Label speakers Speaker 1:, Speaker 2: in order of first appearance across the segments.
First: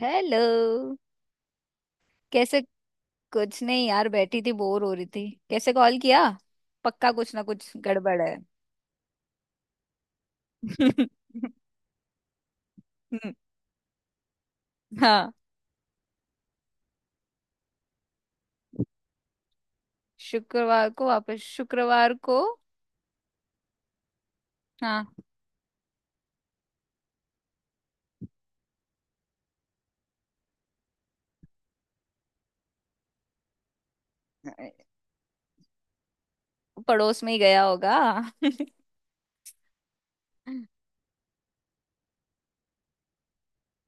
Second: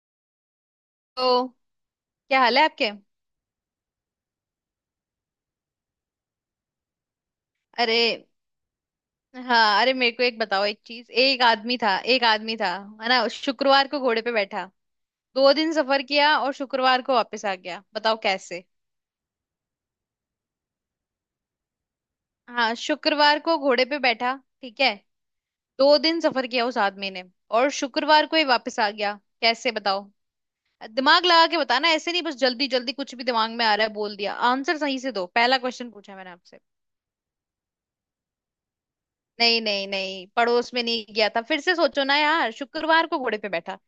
Speaker 1: Hello.
Speaker 2: तो क्या हाल
Speaker 1: कैसे?
Speaker 2: है आपके।
Speaker 1: कुछ नहीं यार, बैठी थी बोर हो रही थी, कैसे कॉल किया? पक्का कुछ ना कुछ
Speaker 2: अरे
Speaker 1: गड़बड़ है।
Speaker 2: हाँ, अरे मेरे को एक बताओ एक चीज। एक आदमी था एक आदमी था, है ना,
Speaker 1: हम्म,
Speaker 2: शुक्रवार को घोड़े पे बैठा,
Speaker 1: हाँ।
Speaker 2: दो दिन सफर किया और शुक्रवार को वापस आ गया, बताओ कैसे।
Speaker 1: शुक्रवार को वापस शुक्रवार को?
Speaker 2: हाँ, शुक्रवार को घोड़े पे बैठा, ठीक है।
Speaker 1: हाँ।
Speaker 2: दो दिन सफर किया उस आदमी ने और शुक्रवार को ही वापस आ गया। कैसे बताओ। दिमाग लगा के बताना, ऐसे नहीं बस जल्दी जल्दी कुछ भी दिमाग में आ रहा है बोल दिया। आंसर सही से दो, पहला क्वेश्चन पूछा मैंने आपसे।
Speaker 1: पड़ोस में ही गया होगा।
Speaker 2: नहीं नहीं नहीं, पड़ोस में नहीं गया था, फिर से सोचो ना यार, शुक्रवार को घोड़े पे बैठा।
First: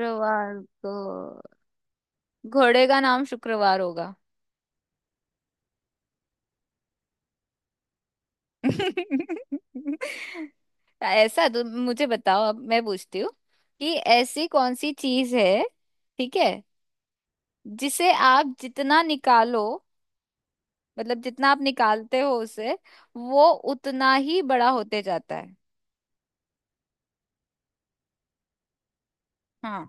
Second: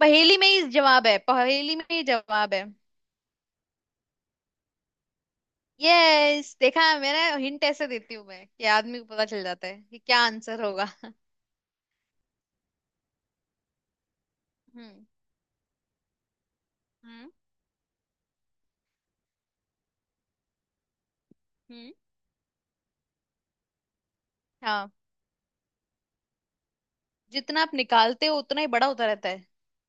Speaker 2: पहेली में ही
Speaker 1: को
Speaker 2: जवाब है, पहेली में ही जवाब है।
Speaker 1: घोड़े का नाम शुक्रवार होगा।
Speaker 2: यस, देखा, मैंने हिंट ऐसे देती हूँ मैं कि आदमी को पता चल जाता है कि क्या आंसर होगा।
Speaker 1: ऐसा तो मुझे बताओ, अब मैं पूछती हूँ कि ऐसी कौन सी
Speaker 2: हम्म।
Speaker 1: चीज है। ठीक है,
Speaker 2: हम्म।
Speaker 1: जिसे आप जितना निकालो, मतलब जितना आप
Speaker 2: हम्म।
Speaker 1: निकालते हो उसे, वो उतना ही बड़ा
Speaker 2: हाँ,
Speaker 1: होते जाता है।
Speaker 2: जितना आप निकालते हो उतना ही बड़ा होता रहता है।
Speaker 1: हाँ।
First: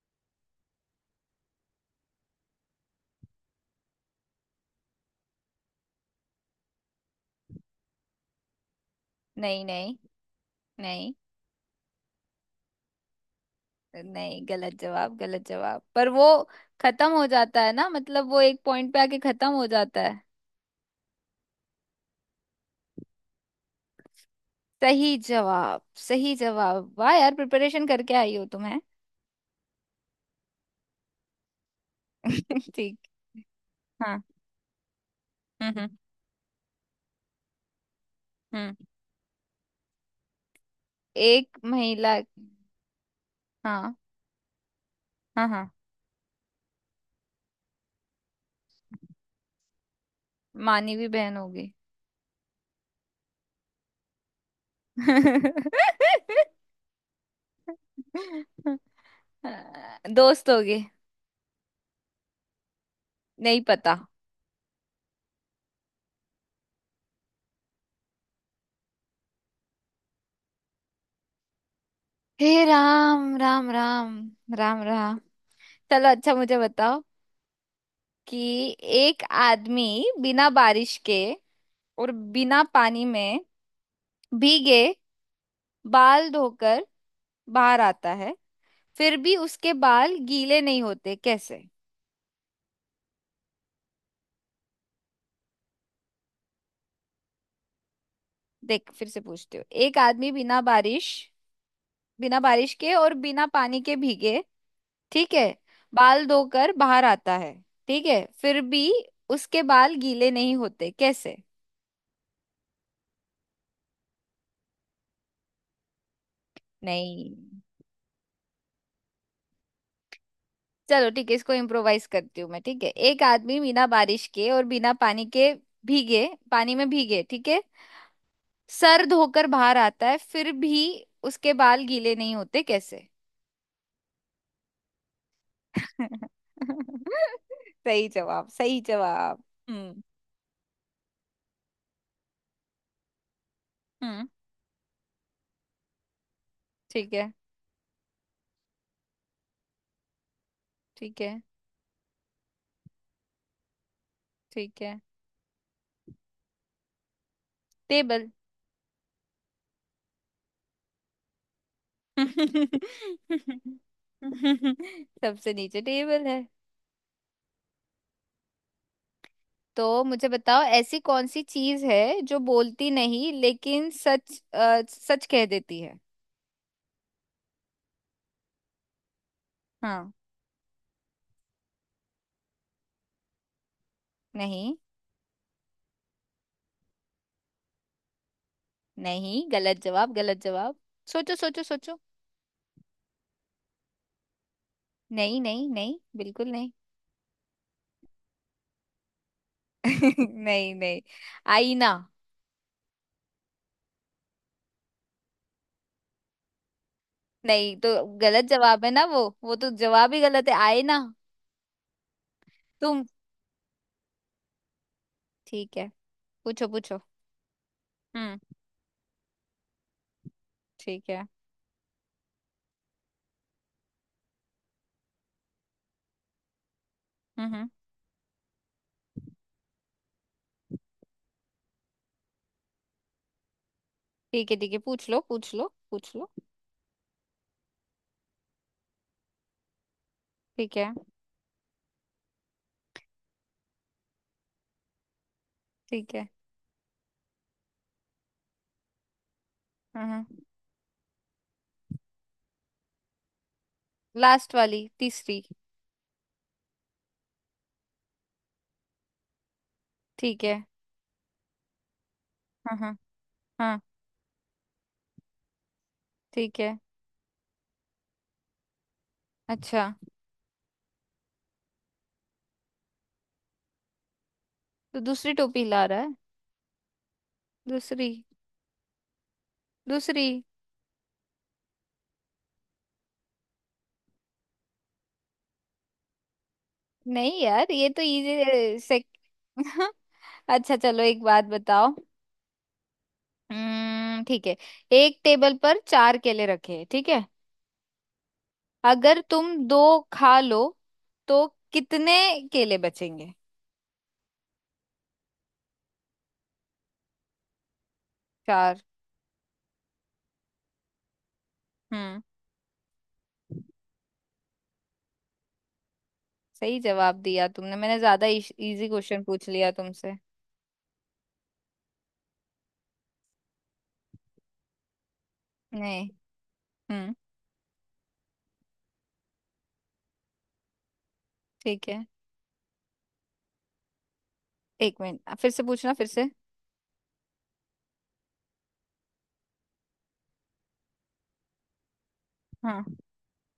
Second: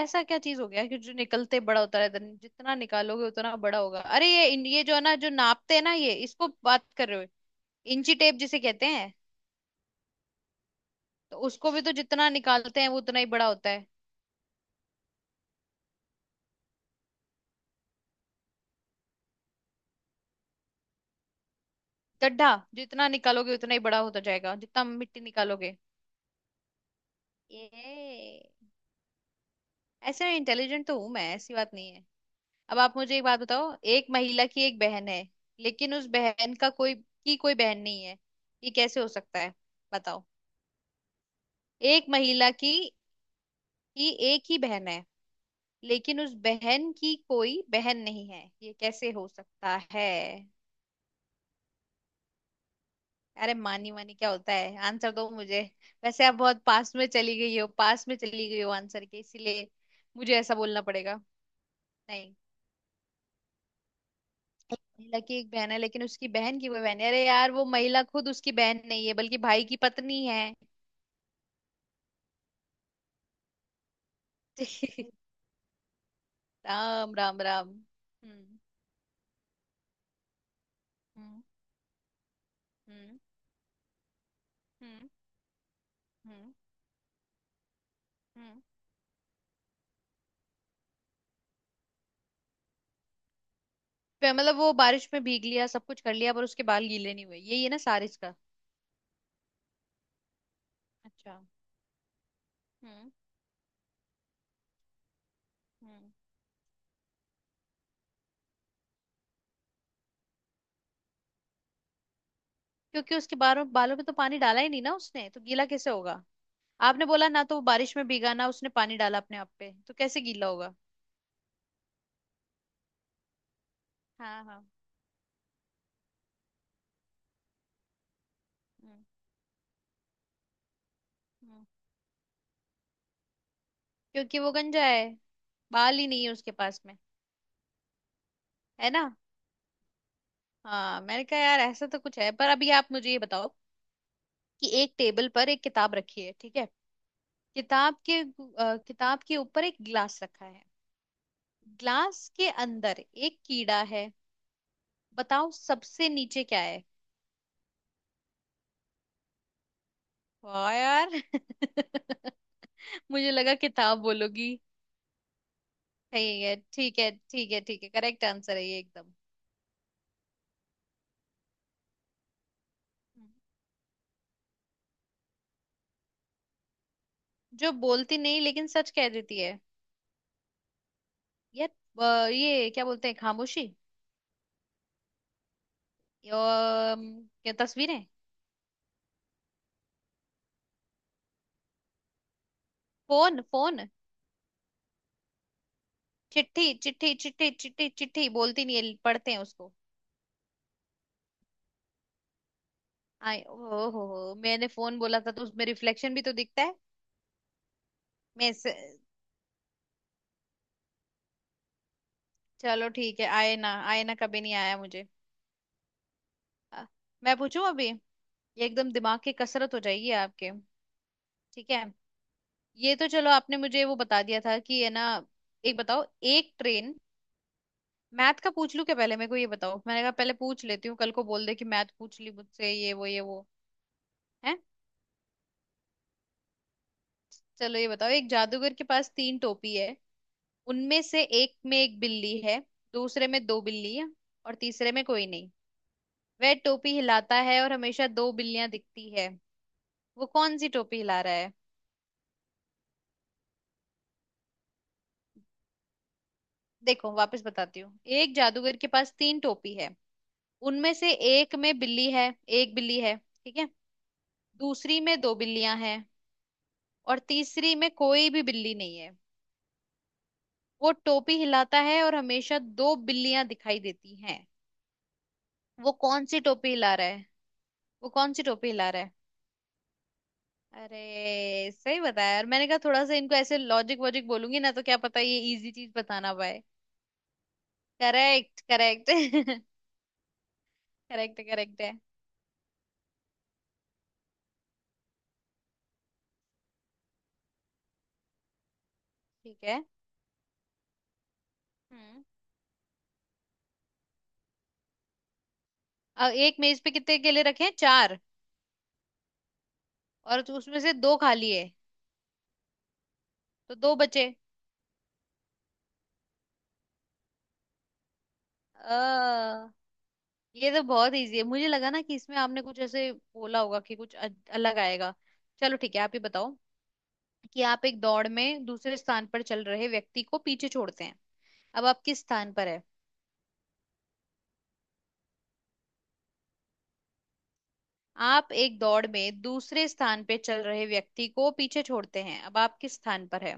Speaker 2: ऐसा क्या चीज हो गया कि जो निकलते बड़ा होता रहता है, जितना निकालोगे उतना बड़ा होगा। अरे ये ये जो है ना, जो नापते हैं ना, ये इसको बात कर रहे हो, इंची टेप जिसे कहते हैं।
Speaker 1: नहीं नहीं नहीं
Speaker 2: तो उसको भी तो जितना निकालते हैं वो उतना ही बड़ा होता है।
Speaker 1: नहीं। गलत जवाब, गलत जवाब, पर वो खत्म हो जाता है ना, मतलब वो एक पॉइंट पे आके खत्म हो जाता है।
Speaker 2: गड्ढा। जितना निकालोगे उतना ही बड़ा होता जाएगा, जितना
Speaker 1: सही
Speaker 2: मिट्टी निकालोगे।
Speaker 1: जवाब, सही जवाब। वाह यार, प्रिपरेशन करके आई
Speaker 2: ये
Speaker 1: हो तुम्हें।
Speaker 2: ऐसे इंटेलिजेंट तो हूं मैं, ऐसी बात नहीं है। अब आप
Speaker 1: ठीक।
Speaker 2: मुझे एक बात बताओ, एक
Speaker 1: हाँ।
Speaker 2: महिला की एक बहन है,
Speaker 1: हम्म हम्म
Speaker 2: लेकिन उस बहन का कोई की कोई बहन नहीं है, ये
Speaker 1: हम्म।
Speaker 2: कैसे हो सकता है बताओ।
Speaker 1: एक
Speaker 2: एक
Speaker 1: महिला।
Speaker 2: महिला की
Speaker 1: हाँ।
Speaker 2: की एक ही बहन है,
Speaker 1: हाँ हाँ।
Speaker 2: लेकिन उस बहन की कोई बहन नहीं है, ये कैसे हो सकता है।
Speaker 1: मानवी बहन होगी।
Speaker 2: अरे मानी मानी क्या होता है, आंसर दो मुझे। वैसे आप बहुत पास में चली गई हो, पास में चली गई हो आंसर के, इसीलिए मुझे
Speaker 1: दोस्त
Speaker 2: ऐसा
Speaker 1: होगे।
Speaker 2: बोलना पड़ेगा नहीं।
Speaker 1: नहीं पता।
Speaker 2: महिला की एक बहन है लेकिन उसकी बहन की वो बहन है, अरे यार वो महिला खुद उसकी बहन नहीं है, बल्कि भाई की पत्नी है।
Speaker 1: हे राम राम राम, राम राम। चलो अच्छा, मुझे बताओ
Speaker 2: राम राम राम।
Speaker 1: कि
Speaker 2: हम्म।
Speaker 1: एक आदमी बिना बारिश के
Speaker 2: हम्म।
Speaker 1: और बिना पानी
Speaker 2: हम्म।
Speaker 1: में भीगे
Speaker 2: हम्म।
Speaker 1: बाल
Speaker 2: हम्म।
Speaker 1: धोकर बाहर आता है,
Speaker 2: हम्म।
Speaker 1: फिर भी उसके बाल गीले नहीं होते, कैसे?
Speaker 2: फिर मतलब वो बारिश में भीग लिया सब कुछ कर लिया पर उसके बाल गीले नहीं हुए, यही है ना सारिस का।
Speaker 1: देख, फिर से पूछती हूँ। एक आदमी
Speaker 2: अच्छा।
Speaker 1: बिना बारिश के
Speaker 2: हम्म।
Speaker 1: और बिना पानी के भीगे, ठीक है,
Speaker 2: हम्म।
Speaker 1: बाल धोकर बाहर आता है, ठीक है, फिर भी उसके बाल गीले नहीं होते, कैसे?
Speaker 2: क्योंकि उसके बालों बालों में तो पानी डाला ही नहीं ना उसने, तो गीला कैसे होगा। आपने बोला
Speaker 1: नहीं।
Speaker 2: ना तो वो बारिश में भीगा ना, उसने पानी डाला अपने आप पे, तो कैसे गीला होगा।
Speaker 1: चलो ठीक है, इसको इम्प्रोवाइज करती हूँ मैं। ठीक है, एक आदमी बिना बारिश
Speaker 2: हाँ
Speaker 1: के
Speaker 2: हाँ।
Speaker 1: और बिना पानी के भीगे, पानी में भीगे, ठीक है,
Speaker 2: हम्म।
Speaker 1: सर धोकर बाहर आता है, फिर भी उसके
Speaker 2: हम्म।
Speaker 1: बाल गीले नहीं होते, कैसे?
Speaker 2: क्योंकि वो गंजा है, बाल ही नहीं है उसके पास में।
Speaker 1: सही जवाब, सही
Speaker 2: है ना।
Speaker 1: जवाब। हम्म
Speaker 2: हाँ, मैंने कहा यार ऐसा तो कुछ है। पर अभी आप मुझे ये बताओ
Speaker 1: हम्म।
Speaker 2: कि एक टेबल पर एक किताब रखी है, ठीक है।
Speaker 1: ठीक है
Speaker 2: किताब के ऊपर एक गिलास रखा है।
Speaker 1: ठीक है
Speaker 2: ग्लास के अंदर एक कीड़ा है।
Speaker 1: ठीक है।
Speaker 2: बताओ सबसे नीचे क्या है।
Speaker 1: टेबल।
Speaker 2: वाह यार। मुझे लगा किताब बोलोगी।
Speaker 1: सबसे नीचे टेबल है।
Speaker 2: ठीक है ठीक है ठीक है ठीक है, करेक्ट आंसर है ये एकदम।
Speaker 1: तो मुझे बताओ, ऐसी कौन सी चीज है जो बोलती
Speaker 2: हम्म।
Speaker 1: नहीं लेकिन सच कह देती है।
Speaker 2: जो बोलती नहीं लेकिन सच कह देती है,
Speaker 1: हाँ।
Speaker 2: ये क्या बोलते हैं, खामोशी।
Speaker 1: नहीं,
Speaker 2: अम, क्या, तस्वीरें।
Speaker 1: नहीं गलत जवाब, गलत जवाब। सोचो सोचो सोचो।
Speaker 2: Phone phone.
Speaker 1: नहीं नहीं नहीं, बिल्कुल
Speaker 2: चिट्ठी
Speaker 1: नहीं।
Speaker 2: चिट्ठी चिट्ठी चिट्ठी चिट्ठी बोलती नहीं है, पढ़ते हैं उसको।
Speaker 1: नहीं नहीं, आईना।
Speaker 2: आई ओ। हो, मैंने फोन बोला था तो उसमें रिफ्लेक्शन भी तो दिखता है।
Speaker 1: नहीं तो, गलत
Speaker 2: मैं इस-
Speaker 1: जवाब है ना, वो तो जवाब ही गलत है, आईना।
Speaker 2: चलो
Speaker 1: तुम।
Speaker 2: ठीक है, आए ना आए ना, कभी नहीं आया मुझे।
Speaker 1: ठीक है, पूछो
Speaker 2: अ,
Speaker 1: पूछो।
Speaker 2: मैं पूछूं अभी ये,
Speaker 1: हम्म।
Speaker 2: एकदम दिमाग की कसरत हो जाएगी आपके।
Speaker 1: ठीक है।
Speaker 2: ठीक है। ये तो चलो आपने मुझे वो बता दिया था, कि है ना। एक बताओ, एक ट्रेन।
Speaker 1: हम्म, हम्म।
Speaker 2: मैथ का पूछ लूं क्या पहले, मेरे को ये बताओ, मैंने कहा पहले पूछ लेती हूँ, कल को बोल दे कि मैथ पूछ ली मुझसे, ये वो
Speaker 1: ठीक है
Speaker 2: है।
Speaker 1: ठीक है, पूछ लो पूछ लो पूछ लो।
Speaker 2: चलो ये बताओ, एक जादूगर के पास तीन टोपी है।
Speaker 1: ठीक है।
Speaker 2: उनमें से एक में एक बिल्ली है, दूसरे में दो बिल्ली है, और तीसरे में कोई नहीं।
Speaker 1: ठीक है।
Speaker 2: वह टोपी हिलाता है और हमेशा दो बिल्लियां दिखती है।
Speaker 1: हाँ हाँ।
Speaker 2: वो कौन सी टोपी हिला रहा है।
Speaker 1: लास्ट वाली, तीसरी।
Speaker 2: देखो वापस बताती हूँ, एक जादूगर के पास तीन टोपी है,
Speaker 1: ठीक है।
Speaker 2: उनमें से एक में बिल्ली है, एक
Speaker 1: हाँ हाँ।
Speaker 2: बिल्ली है, ठीक है।
Speaker 1: हाँ।
Speaker 2: दूसरी में दो बिल्लियां हैं,
Speaker 1: ठीक है।
Speaker 2: और तीसरी में कोई भी बिल्ली नहीं है।
Speaker 1: अच्छा,
Speaker 2: वो टोपी हिलाता है और हमेशा दो बिल्लियां दिखाई देती हैं,
Speaker 1: तो दूसरी टोपी ला
Speaker 2: वो
Speaker 1: रहा है।
Speaker 2: कौन सी टोपी हिला रहा है।
Speaker 1: दूसरी।
Speaker 2: वो कौन सी टोपी हिला रहा है।
Speaker 1: दूसरी।
Speaker 2: अरे सही बताया यार, मैंने कहा थोड़ा सा इनको ऐसे लॉजिक वॉजिक बोलूंगी ना, तो क्या पता ये इजी चीज बताना पाए।
Speaker 1: नहीं यार, ये तो
Speaker 2: करेक्ट
Speaker 1: इजी से।
Speaker 2: करेक्ट।
Speaker 1: अच्छा चलो, एक
Speaker 2: करेक्ट
Speaker 1: बात
Speaker 2: करेक्ट है।
Speaker 1: बताओ। हम्म। ठीक है, एक टेबल पर चार केले रखे हैं, ठीक है, अगर तुम
Speaker 2: ठीक
Speaker 1: दो
Speaker 2: है।
Speaker 1: खा लो तो कितने
Speaker 2: हम्म।
Speaker 1: केले बचेंगे?
Speaker 2: अब एक मेज पे कितने केले रखे हैं, चार,
Speaker 1: चार।
Speaker 2: और तो उसमें से दो खाली है,
Speaker 1: हम्म।
Speaker 2: तो दो बचे।
Speaker 1: सही जवाब दिया तुमने, मैंने ज्यादा इजी
Speaker 2: अ,
Speaker 1: क्वेश्चन पूछ लिया तुमसे।
Speaker 2: ये तो बहुत इजी है, मुझे लगा ना कि इसमें आपने कुछ ऐसे बोला होगा कि कुछ अलग आएगा। चलो ठीक है,
Speaker 1: नहीं।
Speaker 2: आप ही बताओ
Speaker 1: हम्म।
Speaker 2: कि आप एक दौड़ में दूसरे स्थान पर चल रहे व्यक्ति को पीछे छोड़ते हैं, अब
Speaker 1: ठीक
Speaker 2: आप
Speaker 1: है।
Speaker 2: किस स्थान पर है।
Speaker 1: एक मिनट, फिर से पूछना, फिर से।
Speaker 2: आप एक दौड़ में दूसरे स्थान पे चल रहे व्यक्ति को पीछे छोड़ते हैं, अब आप
Speaker 1: हाँ।
Speaker 2: किस स्थान पर है।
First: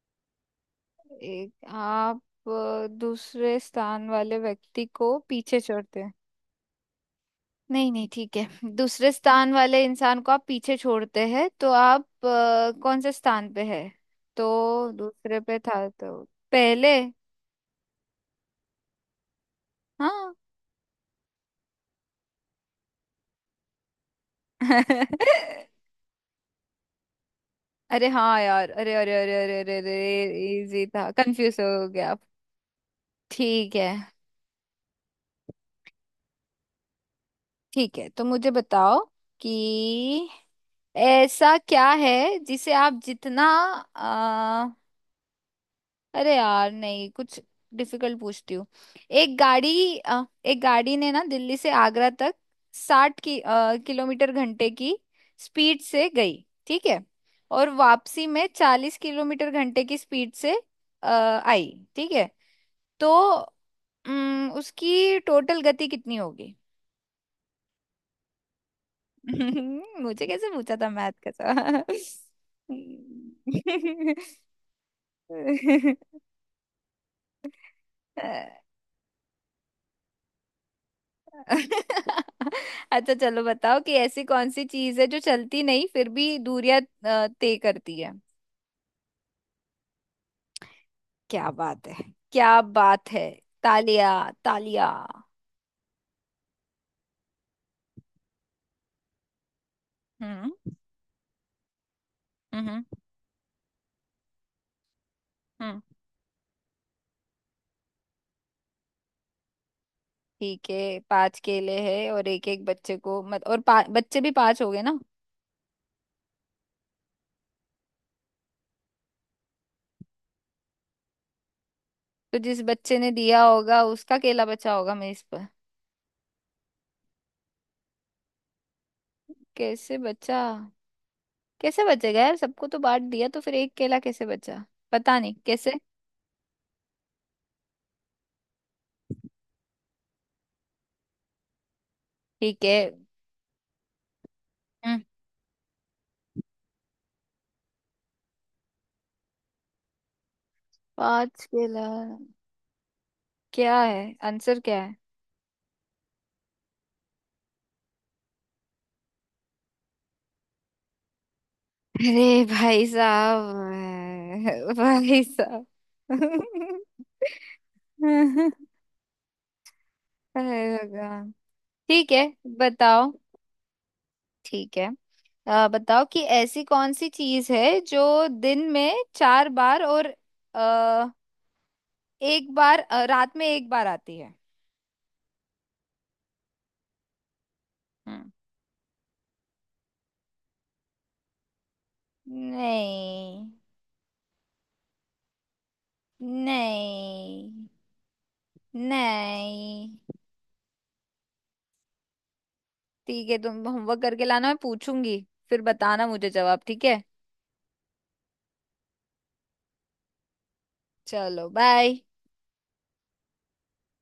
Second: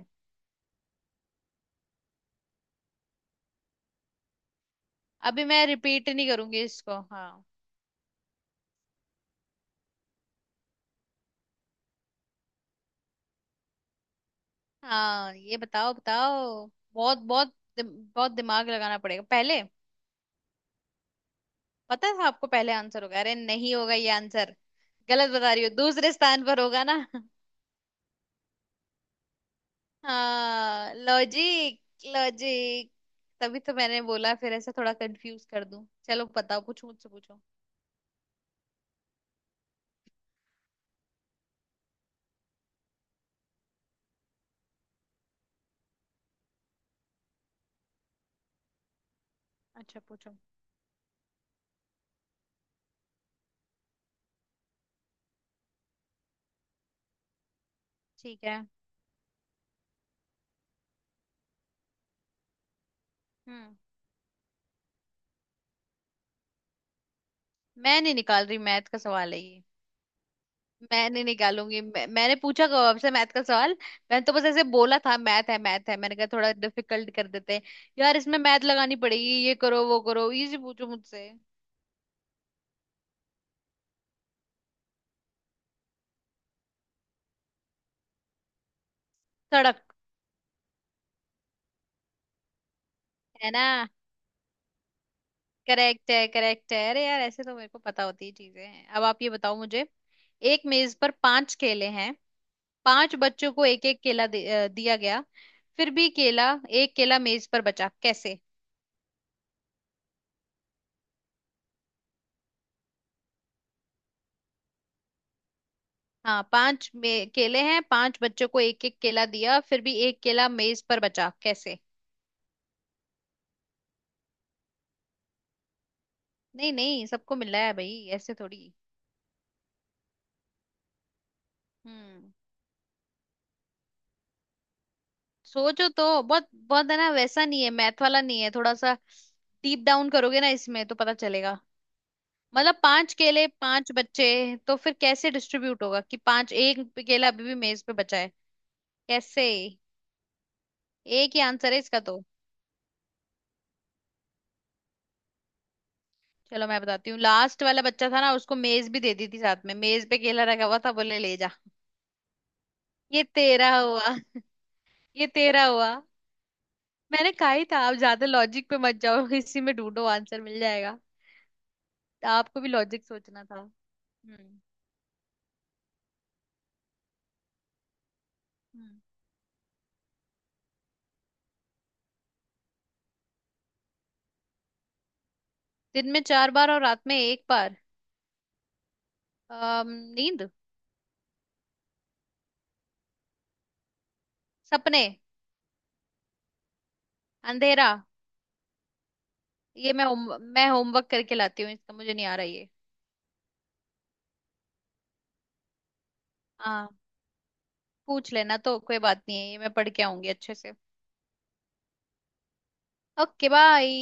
Speaker 1: एक आप दूसरे स्थान वाले व्यक्ति को
Speaker 2: अभी
Speaker 1: पीछे
Speaker 2: मैं
Speaker 1: छोड़ते
Speaker 2: रिपीट
Speaker 1: हैं।
Speaker 2: नहीं करूंगी इसको। हाँ
Speaker 1: नहीं नहीं, ठीक है। दूसरे स्थान वाले इंसान को आप पीछे छोड़ते हैं, तो आप कौन से स्थान पे है? तो
Speaker 2: हाँ,
Speaker 1: दूसरे
Speaker 2: ये
Speaker 1: पे था,
Speaker 2: बताओ
Speaker 1: तो
Speaker 2: बताओ।
Speaker 1: पहले।
Speaker 2: बहुत बहुत बहुत दिमाग लगाना पड़ेगा, पहले
Speaker 1: हाँ।
Speaker 2: पता था आपको पहले आंसर होगा, अरे नहीं होगा ये आंसर, गलत बता रही हो, दूसरे स्थान पर होगा ना।
Speaker 1: अरे हाँ यार, अरे अरे अरे अरे अरे अरे, इजी
Speaker 2: हाँ,
Speaker 1: था, कंफ्यूज
Speaker 2: लॉजिक
Speaker 1: हो गया आप।
Speaker 2: लॉजिक, तभी तो
Speaker 1: ठीक है।
Speaker 2: मैंने बोला फिर ऐसे थोड़ा कंफ्यूज कर दूं। चलो बताओ, पूछो मुझसे पूछो।
Speaker 1: ठीक है, तो मुझे बताओ कि ऐसा क्या है जिसे आप जितना आ, अरे यार नहीं, कुछ डिफिकल्ट पूछती हूँ।
Speaker 2: अच्छा पूछो।
Speaker 1: एक गाड़ी ने ना दिल्ली से आगरा तक साठ किलोमीटर घंटे की स्पीड से गई, ठीक है, और वापसी
Speaker 2: ठीक
Speaker 1: में
Speaker 2: है।
Speaker 1: चालीस किलोमीटर घंटे की स्पीड से आई, ठीक है, तो
Speaker 2: हम्म।
Speaker 1: उसकी टोटल गति कितनी होगी?
Speaker 2: मैं नहीं निकाल रही, मैथ का सवाल है ये।
Speaker 1: मुझे कैसे पूछा था
Speaker 2: मैं
Speaker 1: मैथ
Speaker 2: नहीं
Speaker 1: का
Speaker 2: निकालूंगी
Speaker 1: सवाल?
Speaker 2: मैं, मैंने पूछा कब आपसे मैथ का सवाल। मैंने तो बस ऐसे बोला था मैथ है मैथ है, मैंने कहा थोड़ा डिफिकल्ट कर देते हैं। यार, इसमें मैथ लगानी पड़ेगी, ये करो वो करो, इजी पूछो मुझसे।
Speaker 1: अच्छा चलो, बताओ कि ऐसी कौन सी चीज है जो चलती नहीं फिर भी दूरियां तय करती है।
Speaker 2: सड़क।
Speaker 1: क्या बात है, क्या बात है।
Speaker 2: है ना।
Speaker 1: तालिया, तालिया।
Speaker 2: करेक्ट है करेक्ट है, अरे यार ऐसे तो मेरे को पता होती ही चीजें हैं। अब आप ये बताओ मुझे, एक
Speaker 1: हम्म
Speaker 2: मेज पर पांच केले हैं,
Speaker 1: हम्म
Speaker 2: पांच बच्चों को एक एक दिया गया।
Speaker 1: हम्म।
Speaker 2: फिर भी केला, एक केला मेज पर बचा कैसे।
Speaker 1: ठीक है, पांच केले हैं और एक एक बच्चे को मत और पा, बच्चे भी पांच हो गए ना।
Speaker 2: हाँ, केले हैं पांच, बच्चों को एक एक केला दिया फिर भी एक केला मेज पर बचा कैसे।
Speaker 1: तो जिस बच्चे ने दिया होगा उसका केला बचा होगा मेज पर।
Speaker 2: नहीं नहीं, सबको मिल रहा है भाई, ऐसे थोड़ी।
Speaker 1: कैसे बचा? कैसे बचेगा
Speaker 2: हम्म।
Speaker 1: यार, सबको तो बांट दिया तो फिर एक केला कैसे बचा? पता नहीं कैसे।
Speaker 2: सोचो तो बहुत, बहुत है ना, वैसा नहीं है, मैथ वाला नहीं है, थोड़ा सा डीप डाउन करोगे ना इसमें तो पता चलेगा।
Speaker 1: ठीक
Speaker 2: मतलब
Speaker 1: है।
Speaker 2: पांच केले पांच बच्चे, तो फिर
Speaker 1: हम्म।
Speaker 2: कैसे डिस्ट्रीब्यूट होगा कि पांच, एक केला अभी भी मेज पे बचा है, कैसे। एक ही
Speaker 1: पाँच
Speaker 2: आंसर है
Speaker 1: केला।
Speaker 2: इसका तो।
Speaker 1: क्या है आंसर, क्या है?
Speaker 2: चलो मैं बताती हूँ, लास्ट वाला बच्चा था ना, उसको मेज भी दे दी थी साथ में, मेज पे केला रखा हुआ था, बोले ले जा,
Speaker 1: अरे भाई
Speaker 2: ये तेरा हुआ,
Speaker 1: साहब, भाई
Speaker 2: ये तेरा
Speaker 1: साहब।
Speaker 2: हुआ। मैंने कहा ही था आप ज्यादा
Speaker 1: अरे
Speaker 2: लॉजिक पे मत जाओ, इसी में ढूंढो आंसर मिल जाएगा।
Speaker 1: भगवान। ठीक है,
Speaker 2: आपको भी लॉजिक
Speaker 1: बताओ।
Speaker 2: सोचना था। हम्म।
Speaker 1: ठीक है, बताओ कि ऐसी कौन सी चीज है जो दिन में
Speaker 2: हम्म।
Speaker 1: चार बार और आ, एक बार अ, रात में एक बार आती है।
Speaker 2: दिन में चार बार और रात में एक बार।
Speaker 1: हम्म।
Speaker 2: अम, नींद।
Speaker 1: नहीं
Speaker 2: सपने।
Speaker 1: नहीं
Speaker 2: अंधेरा।
Speaker 1: नहीं।
Speaker 2: ये मैं होमवर्क करके लाती हूँ, इसका मुझे नहीं आ रहा ये।
Speaker 1: ठीक है, तुम होमवर्क करके लाना, मैं पूछूंगी, फिर बताना मुझे जवाब, ठीक
Speaker 2: हाँ,
Speaker 1: है।
Speaker 2: पूछ लेना तो कोई बात नहीं है, ये मैं पढ़ के आऊंगी अच्छे से।
Speaker 1: चलो बाय।
Speaker 2: Okay bye.